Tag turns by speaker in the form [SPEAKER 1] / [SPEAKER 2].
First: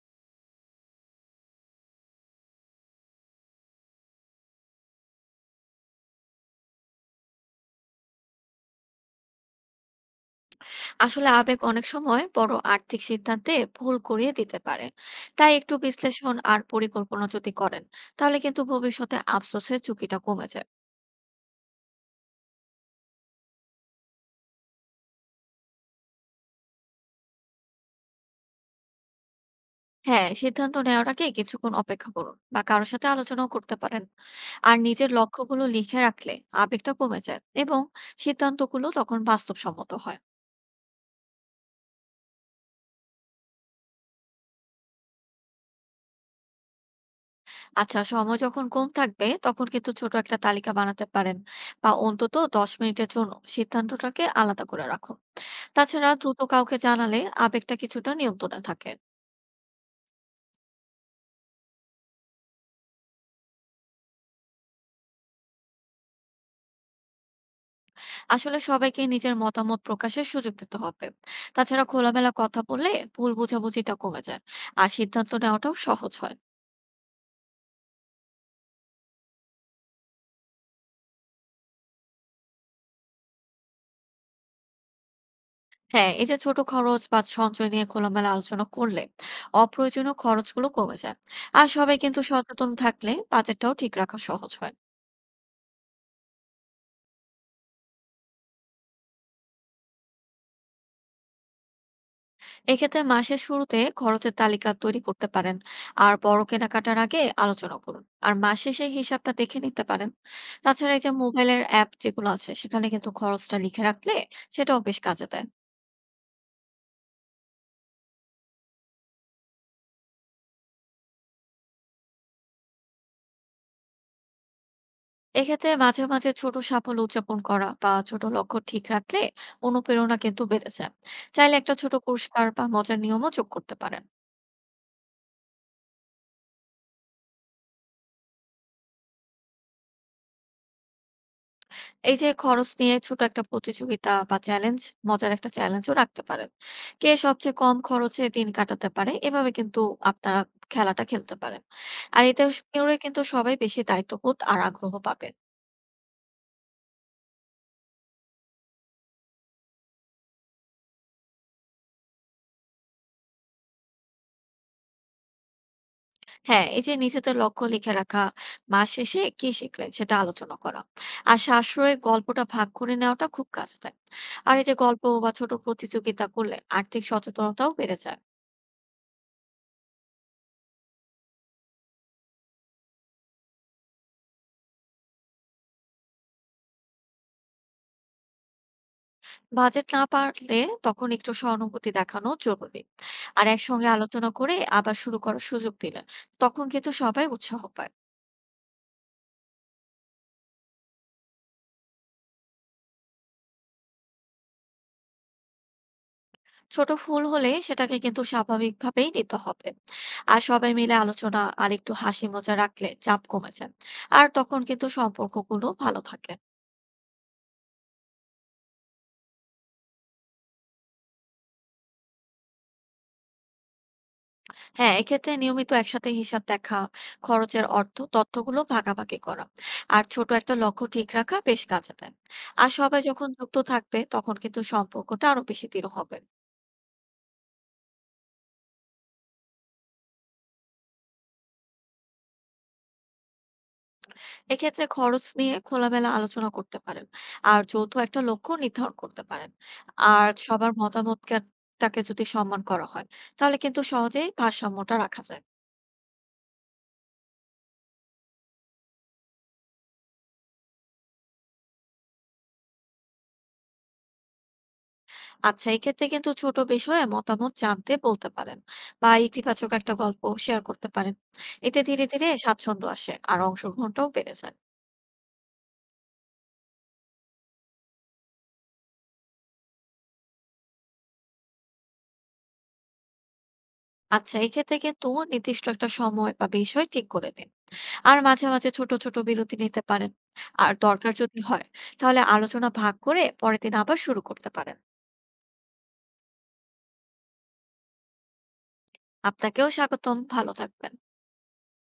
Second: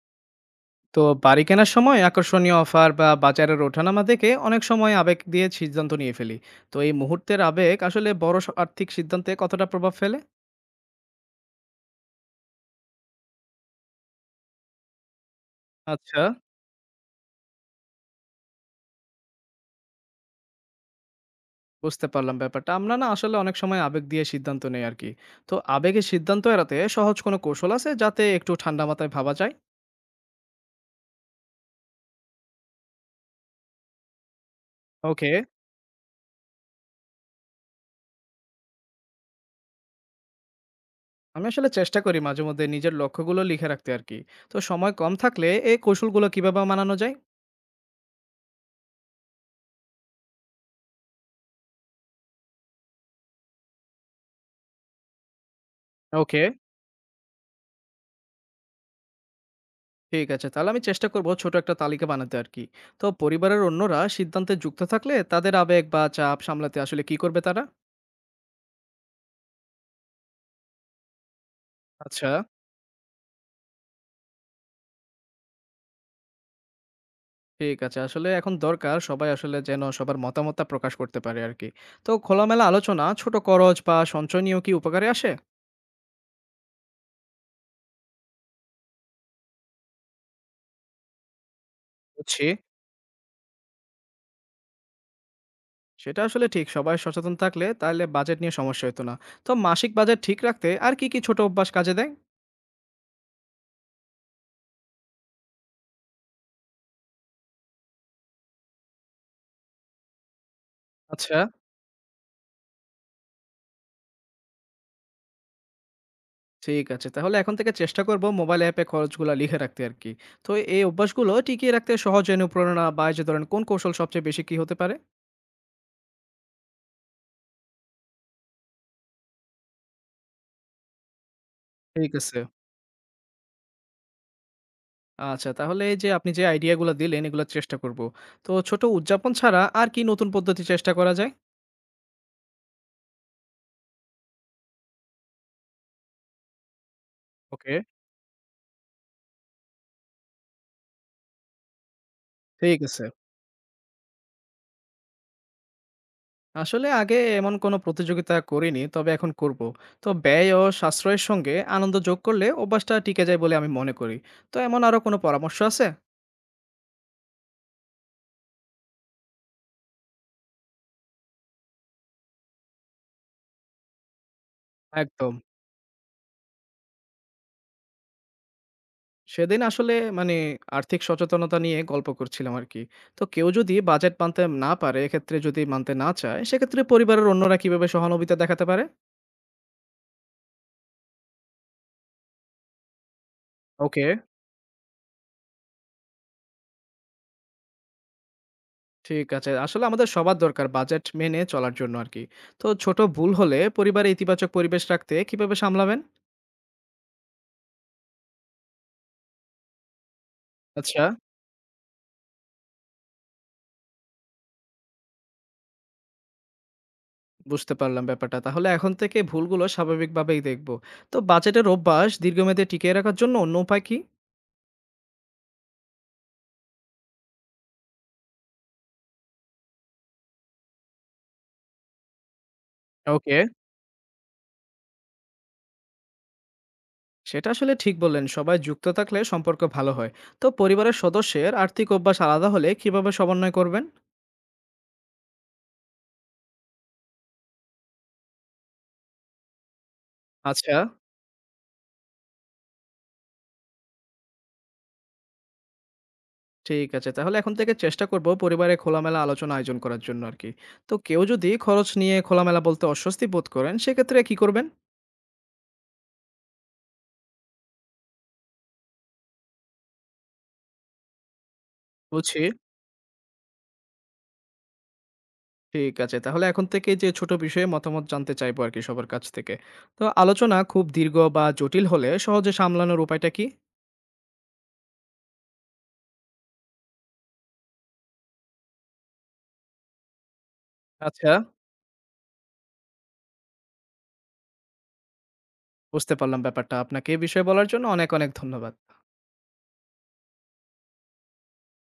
[SPEAKER 1] তো বাড়ি কেনার সময় আকর্ষণীয় অফার বা বাজারের ওঠানামা দেখে অনেক সময় আবেগ দিয়ে সিদ্ধান্ত নিয়ে ফেলি। তো এই মুহূর্তের আবেগ আসলে বড় আর্থিক সিদ্ধান্তে কতটা প্রভাব ফেলে?
[SPEAKER 2] আসলে আবেগ অনেক সময় বড় আর্থিক সিদ্ধান্তে ভুল করিয়ে দিতে পারে। তাই একটু
[SPEAKER 1] আচ্ছা,
[SPEAKER 2] বিশ্লেষণ আর পরিকল্পনা যদি করেন তাহলে কিন্তু ভবিষ্যতে আফসোসের ঝুঁকিটা কমে যায়।
[SPEAKER 1] বুঝতে পারলাম ব্যাপারটা। আমরা না আসলে অনেক সময় আবেগ দিয়ে সিদ্ধান্ত নেই আর কি। তো আবেগের সিদ্ধান্ত এড়াতে সহজ কোনো কৌশল আছে যাতে একটু ঠান্ডা মাথায় ভাবা যায়?
[SPEAKER 2] হ্যাঁ, সিদ্ধান্ত নেওয়ার আগে কিছুক্ষণ অপেক্ষা করুন বা কারোর সাথে আলোচনাও করতে পারেন। আর নিজের
[SPEAKER 1] ওকে।
[SPEAKER 2] লক্ষ্যগুলো লিখে রাখলে আবেগটা কমে যায় এবং সিদ্ধান্তগুলো তখন বাস্তবসম্মত হয়।
[SPEAKER 1] আমি আসলে চেষ্টা করি মাঝে মধ্যে নিজের লক্ষ্যগুলো লিখে রাখতে আর কি। তো সময় কম থাকলে এই কৌশলগুলো কিভাবে মানানো যায়?
[SPEAKER 2] আচ্ছা, সময় যখন কম থাকবে তখন কিন্তু ছোট একটা তালিকা বানাতে পারেন বা অন্তত 10 মিনিটের জন্য সিদ্ধান্তটাকে আলাদা করে রাখুন। তাছাড়া দ্রুত
[SPEAKER 1] ওকে।
[SPEAKER 2] কাউকে জানালে আবেগটা কিছুটা নিয়ন্ত্রণে থাকে।
[SPEAKER 1] ঠিক আছে। তাহলে আমি চেষ্টা করব ছোট একটা তালিকা বানাতে আরকি। তো পরিবারের অন্যরা সিদ্ধান্তে যুক্ত থাকলে তাদের আবেগ বা চাপ সামলাতে আসলে কি করবে তারা?
[SPEAKER 2] আসলে সবাইকে নিজের মতামত প্রকাশের সুযোগ দিতে হবে। তাছাড়া
[SPEAKER 1] আচ্ছা,
[SPEAKER 2] খোলামেলা কথা বললে ভুল বোঝাবুঝিটা কমে যায় আর সিদ্ধান্ত নেওয়াটাও সহজ হয়।
[SPEAKER 1] ঠিক আছে। আসলে এখন দরকার সবাই আসলে যেন সবার মতামতটা প্রকাশ করতে পারে আরকি। তো খোলামেলা আলোচনা ছোট খরচ বা সঞ্চয় নিয়েও কি উপকারে আসে?
[SPEAKER 2] হ্যাঁ, এই যে ছোট খরচ বা সঞ্চয় নিয়ে খোলামেলা আলোচনা করলে অপ্রয়োজনীয় খরচগুলো কমে যায়। আর সবাই কিন্তু
[SPEAKER 1] বুঝছি।
[SPEAKER 2] সচেতন থাকলে বাজেটটাও ঠিক রাখা সহজ হয়।
[SPEAKER 1] সেটা আসলে ঠিক। সবাই সচেতন থাকলে তাহলে বাজেট নিয়ে সমস্যা হতো না। তো মাসিক বাজেট ঠিক রাখতে আর কি, কি ছোট অভ্যাস কাজে দেয়?
[SPEAKER 2] এক্ষেত্রে মাসের শুরুতে খরচের তালিকা তৈরি করতে পারেন আর বড় কেনাকাটার আগে আলোচনা করুন আর মাস শেষে হিসাবটা দেখে নিতে পারেন। তাছাড়া এই যে
[SPEAKER 1] আচ্ছা।
[SPEAKER 2] মোবাইলের অ্যাপ যেগুলো আছে সেখানে কিন্তু খরচটা লিখে রাখলে সেটাও বেশ কাজে দেয়।
[SPEAKER 1] ঠিক আছে। তাহলে এখন থেকে চেষ্টা করব মোবাইল অ্যাপে খরচগুলা লিখে রাখতে আরকি। তো এই অভ্যাসগুলো টিকিয়ে রাখতে সহজ অনুপ্রেরণা বা এই যে ধরেন কোন কৌশল সবচেয়ে বেশি কি হতে পারে?
[SPEAKER 2] এক্ষেত্রে মাঝে মাঝে ছোট সাফল্য উদযাপন করা বা ছোট লক্ষ্য ঠিক রাখলে অনুপ্রেরণা কিন্তু বেড়ে যায়। চাইলে একটা ছোট
[SPEAKER 1] ঠিক আছে।
[SPEAKER 2] পুরস্কার বা মজার নিয়মও যোগ করতে পারেন।
[SPEAKER 1] আচ্ছা, তাহলে এই যে আপনি যে আইডিয়াগুলো দিলেন এগুলো চেষ্টা করব। তো ছোট উদযাপন ছাড়া আর কি নতুন পদ্ধতি চেষ্টা করা যায়?
[SPEAKER 2] এই যে খরচ নিয়ে ছোট একটা প্রতিযোগিতা বা চ্যালেঞ্জ, মজার একটা চ্যালেঞ্জও রাখতে পারেন। কে সবচেয়ে
[SPEAKER 1] ওকে,
[SPEAKER 2] কম খরচে দিন কাটাতে পারে, এভাবে কিন্তু আপনারা খেলাটা খেলতে পারেন। আর এতে স
[SPEAKER 1] ঠিক
[SPEAKER 2] করে
[SPEAKER 1] আছে।
[SPEAKER 2] কিন্তু সবাই বেশি দায়িত্ববোধ আর আগ্রহ পাবে।
[SPEAKER 1] আসলে আগে এমন কোনো প্রতিযোগিতা করিনি, তবে এখন করব। তো ব্যয় ও সাশ্রয়ের সঙ্গে আনন্দ যোগ করলে অভ্যাসটা টিকে যায় বলে আমি মনে করি। তো এমন আরো কোনো পরামর্শ আছে?
[SPEAKER 2] হ্যাঁ, এই যে নিজেদের লক্ষ্য লিখে রাখা, মাস শেষে কি শিখলেন সেটা আলোচনা করা। আর শাশুড়ির গল্পটা ভাগ করে নেওয়াটা খুব কাজে দেয়। আর এই যে গল্প বা
[SPEAKER 1] একদম।
[SPEAKER 2] ছোট প্রতিযোগিতা করলে আর্থিক সচেতনতাও বেড়ে যায়।
[SPEAKER 1] সেদিন আসলে মানে আর্থিক সচেতনতা নিয়ে গল্প করছিলাম আরকি। তো কেউ যদি বাজেট মানতে না পারে, এক্ষেত্রে যদি মানতে না চায়, সেক্ষেত্রে পরিবারের অন্যরা কিভাবে সহানুভূতি দেখাতে পারে?
[SPEAKER 2] বাজেট না পারলে তখন একটু সহানুভূতি দেখানো জরুরি। আর একসঙ্গে
[SPEAKER 1] ওকে,
[SPEAKER 2] আলোচনা করে আবার শুরু করার সুযোগ দিলে তখন কিন্তু সবাই উৎসাহ পায়।
[SPEAKER 1] ঠিক আছে। আসলে আমাদের সবার দরকার বাজেট মেনে চলার জন্য আরকি। তো ছোট ভুল হলে পরিবারে ইতিবাচক পরিবেশ রাখতে কিভাবে সামলাবেন?
[SPEAKER 2] ছোট ভুল হলে সেটাকে কিন্তু স্বাভাবিকভাবেই নিতে হবে। আর সবাই মিলে
[SPEAKER 1] আচ্ছা,
[SPEAKER 2] আলোচনা আর একটু হাসি মজা রাখলে চাপ কমে যায় আর তখন কিন্তু সম্পর্কগুলো ভালো থাকে।
[SPEAKER 1] বুঝতে পারলাম ব্যাপারটা। তাহলে এখন থেকে ভুলগুলো স্বাভাবিকভাবেই দেখব। তো বাজেটের অভ্যাস দীর্ঘমেয়াদে টিকিয়ে রাখার জন্য অন্য উপায় কি?
[SPEAKER 2] হ্যাঁ, এক্ষেত্রে নিয়মিত একসাথে হিসাব দেখা, খরচের অর্থ তথ্যগুলো ভাগাভাগি করা আর ছোট একটা লক্ষ্য ঠিক রাখা বেশ কাজে দেয়। আর সবাই যখন
[SPEAKER 1] ওকে।
[SPEAKER 2] যুক্ত থাকবে তখন কিন্তু সম্পর্কটা আরো বেশি দৃঢ় হবে।
[SPEAKER 1] সেটা আসলে ঠিক বললেন। সবাই যুক্ত থাকলে সম্পর্ক ভালো হয়। তো পরিবারের সদস্যের আর্থিক অভ্যাস আলাদা হলে কিভাবে সমন্বয় করবেন?
[SPEAKER 2] এক্ষেত্রে খরচ নিয়ে খোলামেলা আলোচনা করতে পারেন আর যৌথ একটা লক্ষ্য নির্ধারণ করতে পারেন। আর সবার
[SPEAKER 1] আচ্ছা,
[SPEAKER 2] মতামতকে টাকে যদি সম্মান করা হয় তাহলে কিন্তু সহজেই ভারসাম্যটা রাখা যায়।
[SPEAKER 1] ঠিক আছে। তাহলে এখন থেকে চেষ্টা করব পরিবারে খোলামেলা আলোচনা আয়োজন করার জন্য আরকি। তো কেউ যদি খরচ নিয়ে খোলামেলা বলতে অস্বস্তি বোধ করেন, সেক্ষেত্রে কি করবেন?
[SPEAKER 2] আচ্ছা, এক্ষেত্রে কিন্তু ছোট বিষয়ে মতামত জানতে বলতে পারেন বা ইতিবাচক একটা গল্প শেয়ার করতে পারেন। এতে ধীরে ধীরে
[SPEAKER 1] বুঝি।
[SPEAKER 2] স্বাচ্ছন্দ্য আসে আর অংশগ্রহণটাও বেড়ে যায়।
[SPEAKER 1] ঠিক আছে। তাহলে এখন থেকে যে ছোট বিষয়ে মতামত জানতে চাইবো আরকি সবার কাছ থেকে। তো আলোচনা খুব দীর্ঘ বা জটিল হলে সহজে সামলানোর উপায়টা কি?
[SPEAKER 2] আচ্ছা, এক্ষেত্রে কিন্তু নির্দিষ্ট একটা সময় বা বিষয় ঠিক করে নিন আর মাঝে মাঝে ছোট ছোট বিরতি নিতে পারেন। আর দরকার
[SPEAKER 1] আচ্ছা,
[SPEAKER 2] যদি হয় তাহলে আলোচনা ভাগ করে পরের দিন আবার শুরু করতে পারেন।
[SPEAKER 1] বুঝতে পারলাম ব্যাপারটা। আপনাকে এ বিষয়ে বলার জন্য অনেক, অনেক ধন্যবাদ।
[SPEAKER 2] আপনাকেও স্বাগতম, ভালো থাকবেন।